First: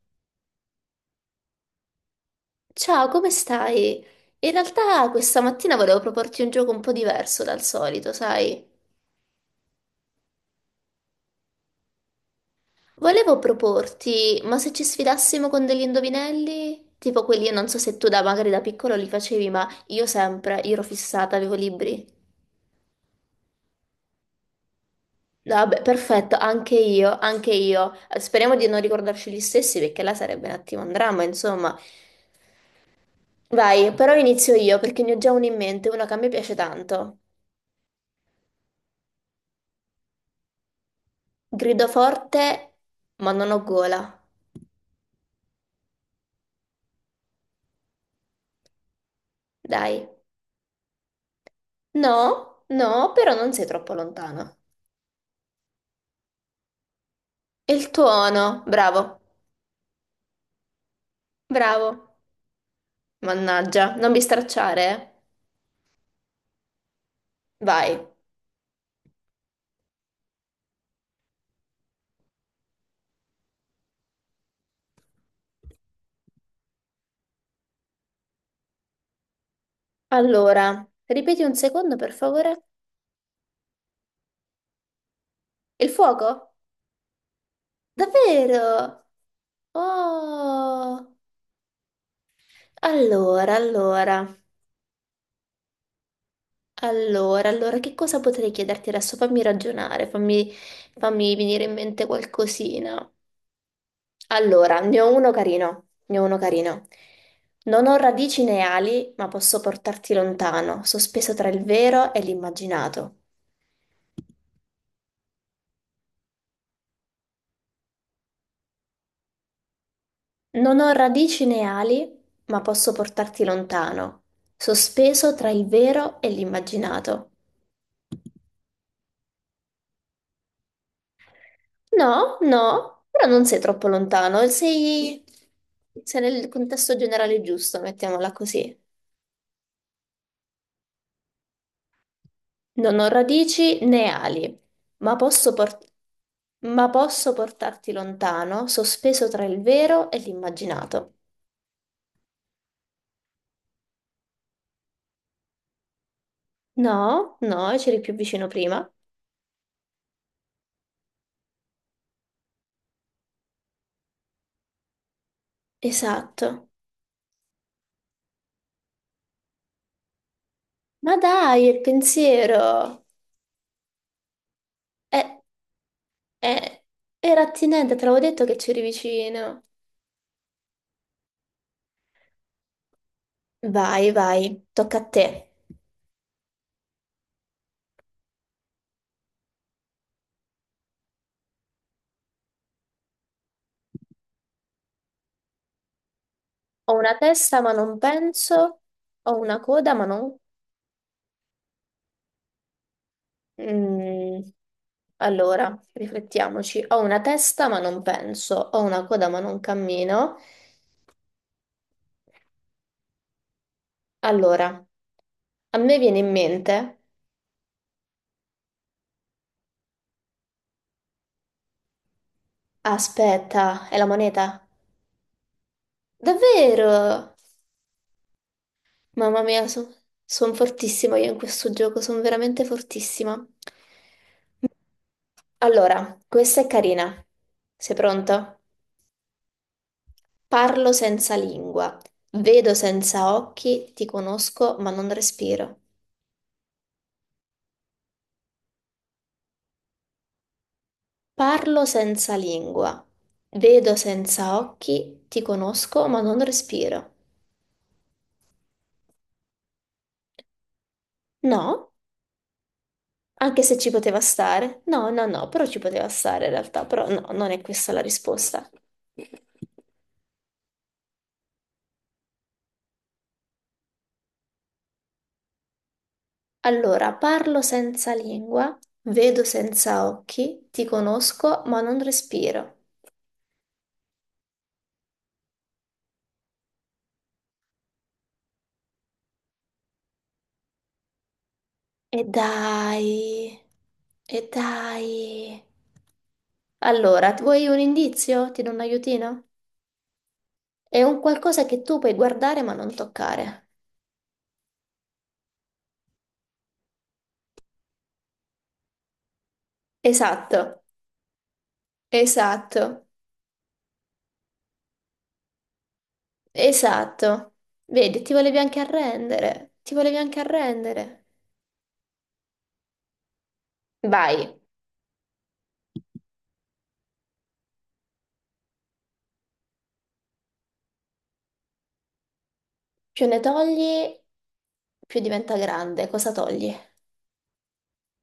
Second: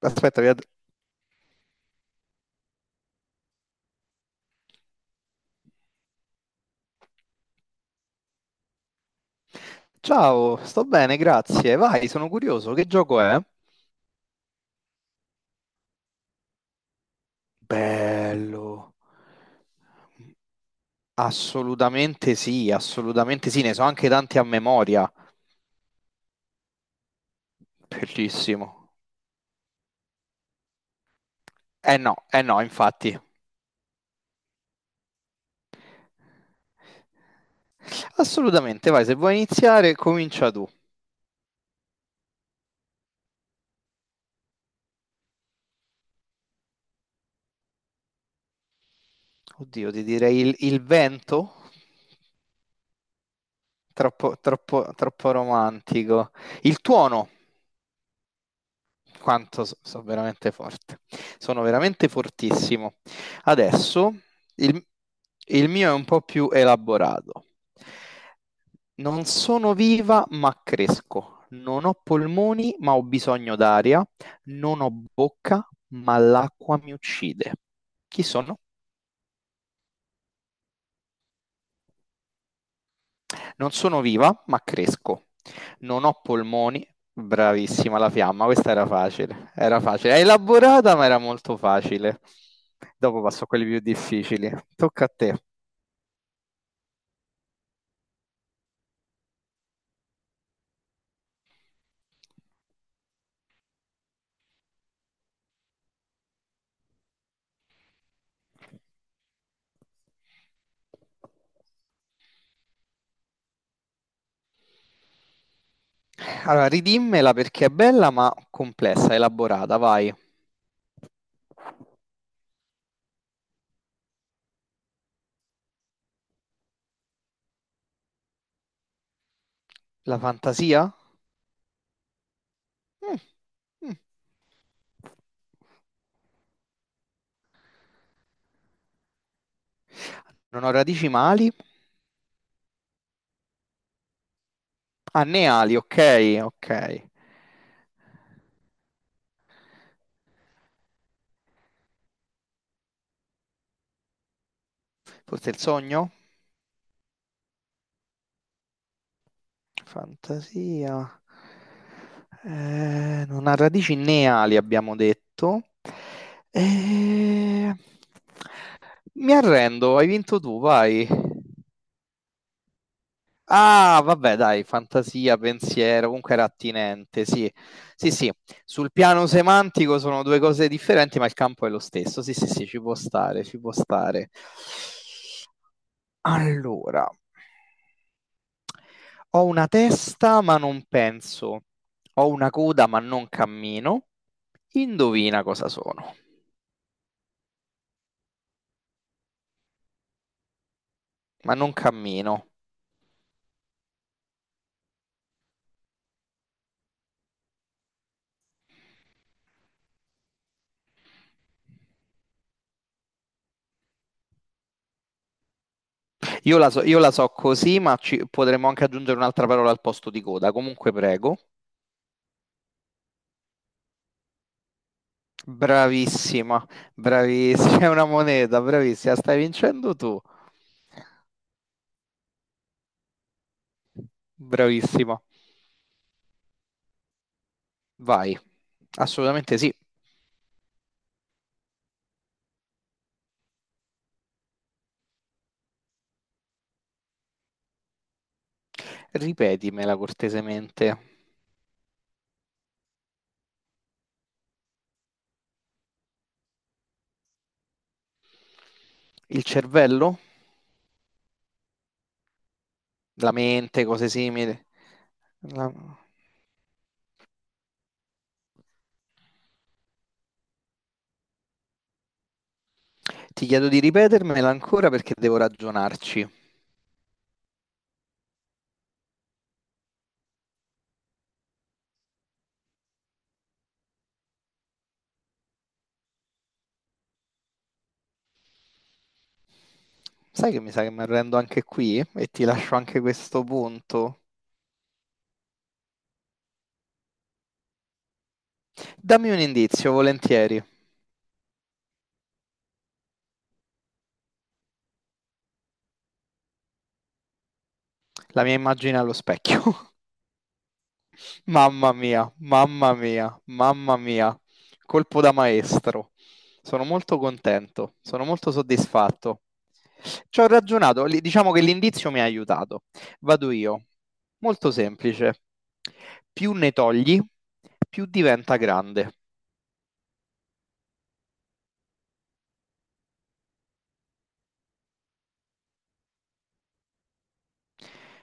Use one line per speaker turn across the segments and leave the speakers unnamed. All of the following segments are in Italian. Aspetta,
Ciao, come stai? In realtà questa mattina volevo proporti un gioco un po' diverso dal solito, sai?
ciao, sto bene, grazie. Vai, sono curioso, che gioco è?
Volevo proporti, ma se ci sfidassimo con degli indovinelli? Tipo quelli, io non so se tu da magari da
Bello.
piccolo li facevi, ma io sempre, io ero fissata, avevo libri.
Assolutamente sì, ne so anche tanti a memoria.
No, vabbè, perfetto, anche io, anche io. Speriamo di non
Bellissimo.
ricordarci gli stessi perché là sarebbe un attimo un dramma, insomma.
No, eh no, infatti.
Vai, però inizio io perché ne ho già uno in mente, uno che a me piace tanto.
Assolutamente, vai, se vuoi iniziare, comincia tu.
Grido forte, ma non ho gola.
Oddio, ti
Dai.
direi il vento?
No, no, però non sei troppo
Troppo,
lontana.
troppo, troppo romantico. Il tuono?
E il tuono, bravo,
Quanto sono veramente forte. Sono veramente
bravo.
fortissimo.
Mannaggia, non
Adesso
mi
il,
stracciare,
il mio è un po' più elaborato.
eh. Vai.
Non sono viva, ma cresco. Non ho polmoni, ma ho bisogno d'aria. Non ho bocca, ma l'acqua mi uccide. Chi sono?
Allora, ripeti un secondo, per favore.
Non sono viva, ma cresco.
Il
Non ho
fuoco?
polmoni. Bravissima, la fiamma, questa era
Davvero?
facile. Era facile. È elaborata, ma
Oh.
era molto facile. Dopo passo a
Allora,
quelli più
allora,
difficili. Tocca a te.
allora, che cosa potrei chiederti adesso? Fammi ragionare, fammi venire in mente qualcosina. Allora, ne ho uno carino. Non ho radici né ali, ma posso portarti lontano, sospeso tra il vero e l'immaginato.
Allora, ridimmela perché è bella, ma complessa, elaborata. Vai.
Non ho radici né ali, ma posso portarti lontano, sospeso tra il vero e l'immaginato.
La fantasia?
No, no,
Mm,
però non sei troppo
mm.
lontano, sei nel contesto generale giusto, mettiamola così.
Non ho radici mali?
Non ho radici né ali, ma
Ah, né
posso
ali,
portarti...
ok, ok.
Ma posso portarti lontano, sospeso tra il vero e l'immaginato.
Forse il sogno?
No, no, c'eri più vicino prima.
Fantasia. Non ha radici né ali, abbiamo detto.
Esatto.
Eh, mi arrendo, hai vinto tu, vai.
Ma dai, il pensiero.
Ah, vabbè, dai, fantasia,
Eh,
pensiero, comunque era
eh,
attinente,
era
sì.
attinente, te
Sì,
l'avevo
sì,
detto che c'eri
sul piano
vicino.
semantico sono due cose differenti, ma il campo è lo stesso. Sì, sì, sì, ci può stare, ci può
Vai,
stare.
vai, tocca a te.
Allora, ho una testa ma non penso, ho una coda ma non cammino. Indovina cosa sono,
Ho una testa ma non penso, ho una coda ma non...
ma non cammino.
Mm, allora, riflettiamoci. Ho una testa ma non penso, ho una coda ma non cammino. Allora, a me viene in
Io
mente...
la so così, ma potremmo anche aggiungere un'altra parola al posto di coda. Comunque, prego.
Aspetta, è la moneta?
Bravissima,
Davvero?
bravissima, è una moneta, bravissima, stai
Mamma mia,
vincendo tu.
sono fortissima io in questo gioco, sono veramente fortissima.
Bravissima.
Allora, questa è carina. Sei
Vai.
pronto?
Assolutamente sì.
Parlo senza lingua, vedo senza occhi, ti conosco ma non respiro.
Ripetimela cortesemente.
Parlo senza lingua, vedo senza occhi, ti conosco ma non respiro.
Il cervello?
No?
La
Anche se
mente,
ci
cose
poteva
simili.
stare? No, no, no, però
La-
ci poteva stare in realtà, però no, non è questa la risposta.
Ti chiedo di ripetermela ancora perché devo ragionarci.
Allora, parlo senza lingua, vedo senza occhi, ti conosco ma non respiro.
Sai che mi sa che mi arrendo anche qui
E
e ti lascio anche
dai,
questo punto.
e dai. Allora, vuoi un indizio? Ti do un
Dammi un
aiutino?
indizio, volentieri.
È un qualcosa che tu puoi guardare ma non toccare.
La mia immagine allo specchio.
Esatto,
Mamma mia, mamma
esatto,
mia, mamma mia. Colpo da maestro. Sono molto
esatto.
contento,
Vedi,
sono
ti
molto
volevi anche
soddisfatto.
arrendere, ti volevi anche
Ci ho ragionato,
arrendere.
diciamo che l'indizio mi ha aiutato. Vado io.
Vai,
Molto semplice. Più ne togli, più diventa grande.
più ne togli, più diventa grande. Cosa togli?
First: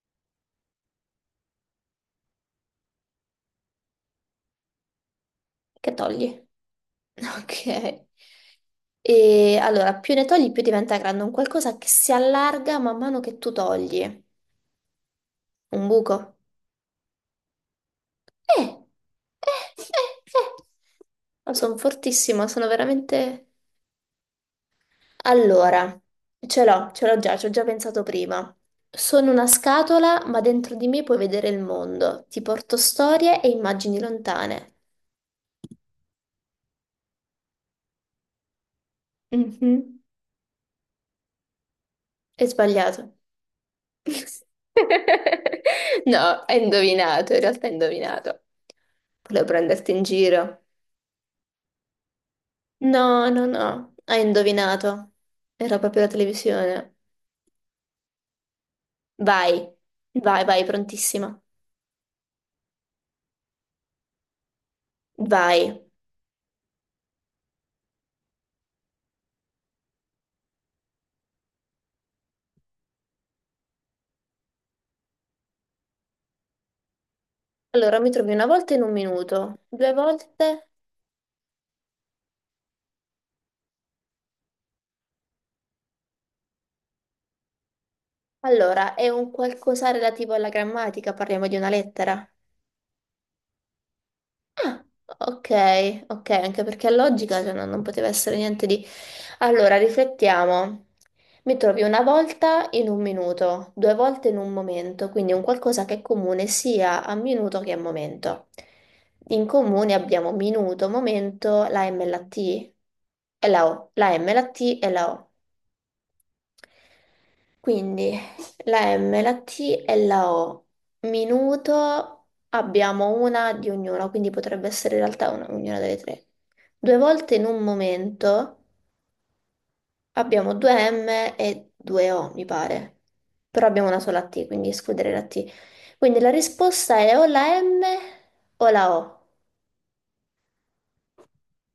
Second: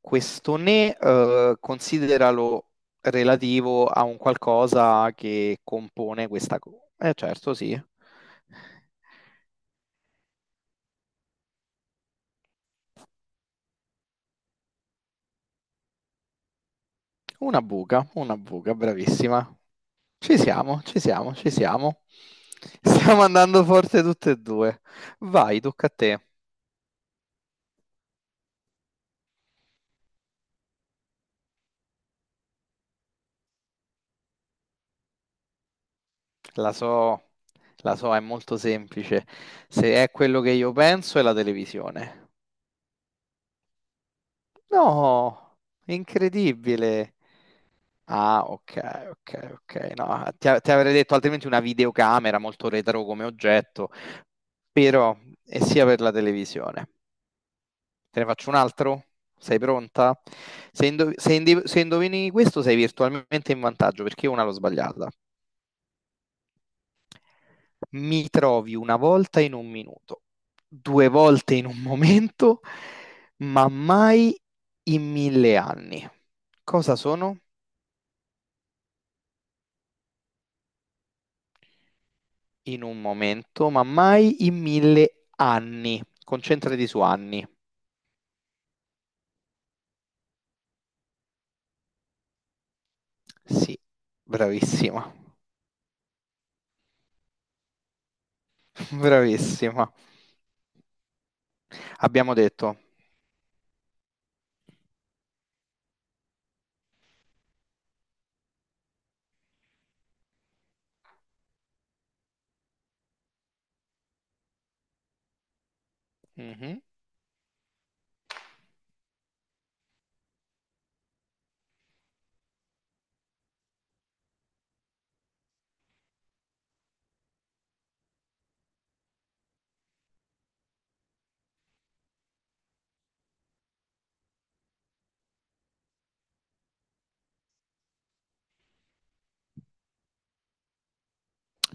Questo ne consideralo relativo a un qualcosa che
Che
compone
togli?
questa cosa. Eh certo, sì.
Ok. E allora, più ne togli, più diventa grande. Un qualcosa che si allarga man mano che tu togli. Un buco.
Una
Eh,
buca, bravissima.
eh, eh,
Ci
eh.
siamo, ci siamo, ci
Oh, sono
siamo.
fortissima, sono
Stiamo
veramente...
andando forte tutte e due. Vai, tocca a
Allora,
te.
ce l'ho già, ci ho già pensato prima. Sono una scatola, ma dentro di me puoi vedere il mondo. Ti porto storie e immagini lontane.
La so, la so, è molto semplice.
Mhm.
Se è quello che io penso, è la televisione.
È sbagliato.
No,
No, hai
incredibile.
indovinato, in realtà hai
Ah,
indovinato.
ok,
Volevo
ok, ok.
prenderti in
No,
giro.
ti avrei detto altrimenti una videocamera molto
No,
retro come
no, no,
oggetto,
hai indovinato.
però è
Era
sia per
proprio la
la televisione.
televisione.
Te ne faccio un altro? Sei
Vai,
pronta?
vai,
Se,
prontissima.
se indovini questo sei virtualmente in vantaggio perché io una l'ho sbagliata.
Vai.
Mi trovi una volta in un minuto, due volte in un momento, ma mai in 1000 anni. Cosa sono?
Allora, mi trovi una volta in un minuto, due volte.
In un momento, ma mai in mille anni. Concentrati su anni.
Allora, è un qualcosa relativo alla grammatica, parliamo di una lettera.
Sì, bravissima,
Ok, ok, anche perché è logica, cioè, no- non poteva essere niente di... Allora,
bravissima.
riflettiamo. Mi trovi una
Abbiamo
volta
detto,
in un minuto, due volte in un momento, quindi un qualcosa che è comune sia a minuto che a momento. In comune abbiamo minuto, momento, la M e la T e la O, la M, la T e la O.
mhm.
Quindi la M, la T e la O. Minuto abbiamo una di ognuna, quindi potrebbe essere in realtà ognuna delle tre. Due volte in un momento abbiamo due M e due O, mi pare. Però abbiamo una sola T, quindi escludere la T. Quindi la risposta è o la M o la O.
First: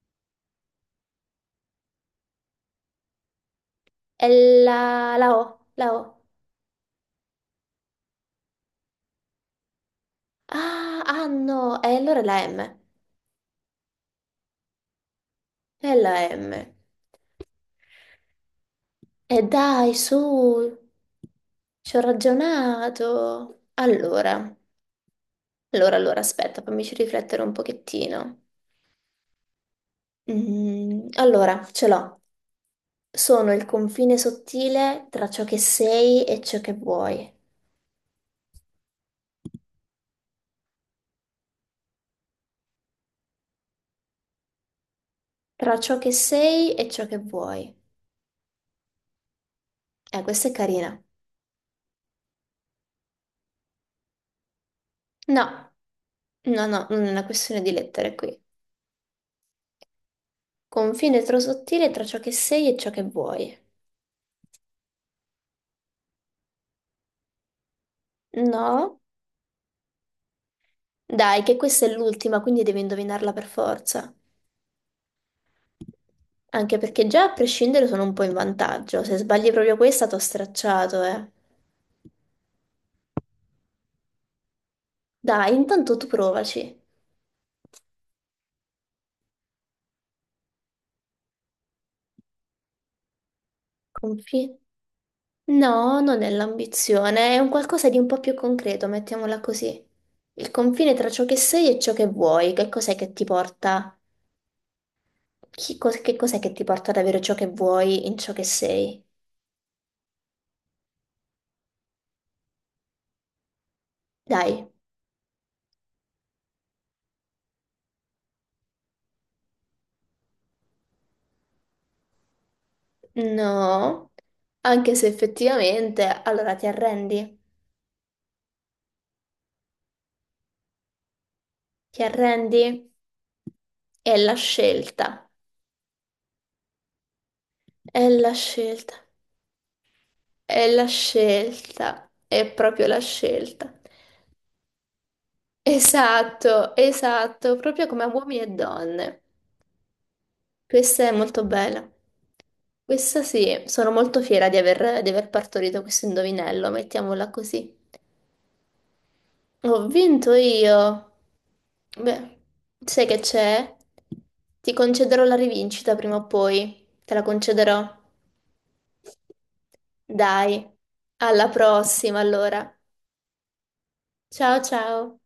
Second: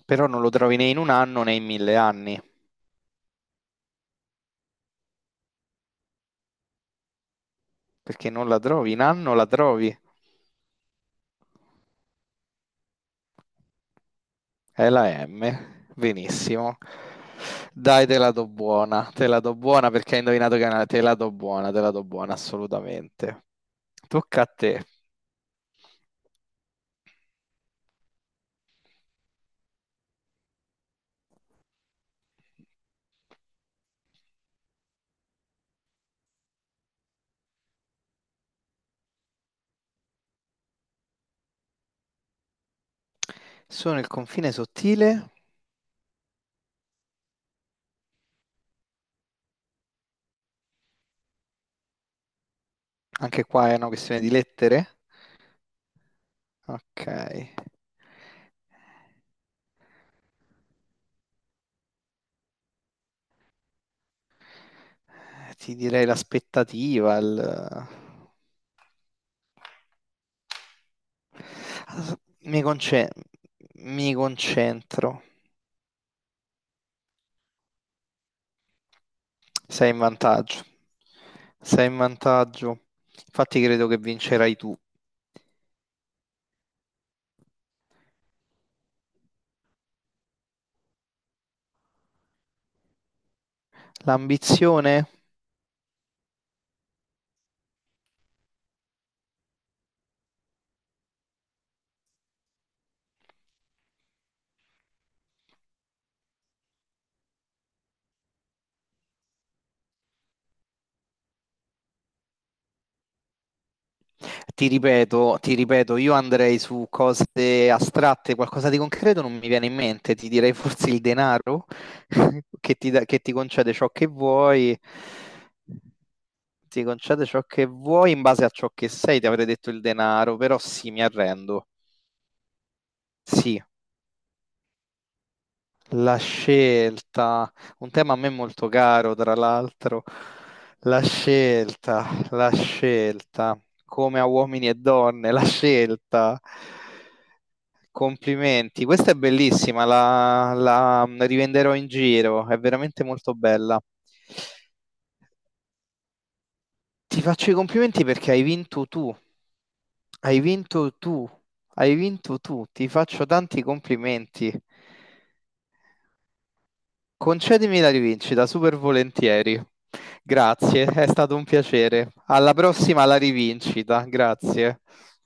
Però non lo trovi né in un anno né in 1000 anni,
È la O.
perché non la trovi in anno, la trovi.
Ah, no, e allora è la M.
È la M,
È la M.
benissimo. Dai, te la do buona, te
E
la do
dai,
buona perché
su,
hai indovinato che è una... Te la do buona, te la
ci ho
do buona, assolutamente.
ragionato. Allora,
Tocca a te.
allora, allora, aspetta, fammici riflettere un pochettino. Mm, allora, ce l'ho. Sono il confine sottile tra ciò che sei e ciò che vuoi.
Sono il confine sottile.
Tra ciò che sei e ciò che vuoi. Questa è carina.
Anche qua è una questione di lettere?
No, no, no,
Ok.
non è una questione di lettere qui. Confine tro sottile tra ciò che sei e ciò che vuoi.
Ti direi l'aspettativa, il...
No? Dai, che questa è l'ultima,
Mi
quindi devi
conce-
indovinarla per forza.
mi concentro.
Anche perché già a prescindere sono un po' in vantaggio. Se sbagli proprio
Sei in
questa, t'ho
vantaggio.
stracciato, eh.
Sei in vantaggio. Infatti credo che vincerai tu.
Dai, intanto tu provaci. Confi?
L'ambizione?
No, non è l'ambizione, è un qualcosa di un po' più concreto, mettiamola così. Il confine tra ciò che sei e ciò che vuoi, che cos'è che ti porta? Che cos'è che ti porta ad avere ciò che vuoi in ciò che sei? Dai,
Ti ripeto, io andrei su cose astratte, qualcosa di concreto non mi viene in mente, ti direi forse il denaro che che ti concede ciò che
no.
vuoi.
Anche se effettivamente, allora ti
Ti concede
arrendi?
ciò che vuoi in base a ciò che sei, ti avrei detto il denaro, però sì, mi arrendo.
Ti arrendi?
Sì,
È la scelta.
la scelta, un
È
tema a me
la
molto
scelta.
caro, tra l'altro,
È la scelta, è
la
proprio la
scelta,
scelta.
come a uomini e donne, la scelta.
Esatto, esatto, proprio come uomini e
Complimenti, questa è
donne.
bellissima, la,
Questa
la
è molto
rivenderò
bella.
in giro, è veramente
Questa
molto
sì,
bella.
sono molto fiera di aver partorito questo indovinello,
Ti
mettiamola
faccio i
così.
complimenti perché hai vinto tu,
Ho vinto
hai vinto
io.
tu, hai vinto
Beh,
tu, ti
sai che
faccio tanti
c'è?
complimenti.
Ti concederò la rivincita prima o poi. Te la
Concedimi la
concederò.
rivincita, super volentieri.
Dai,
Grazie, è stato un
alla
piacere.
prossima
Alla
allora.
prossima, alla rivincita,
Ciao
grazie.
ciao.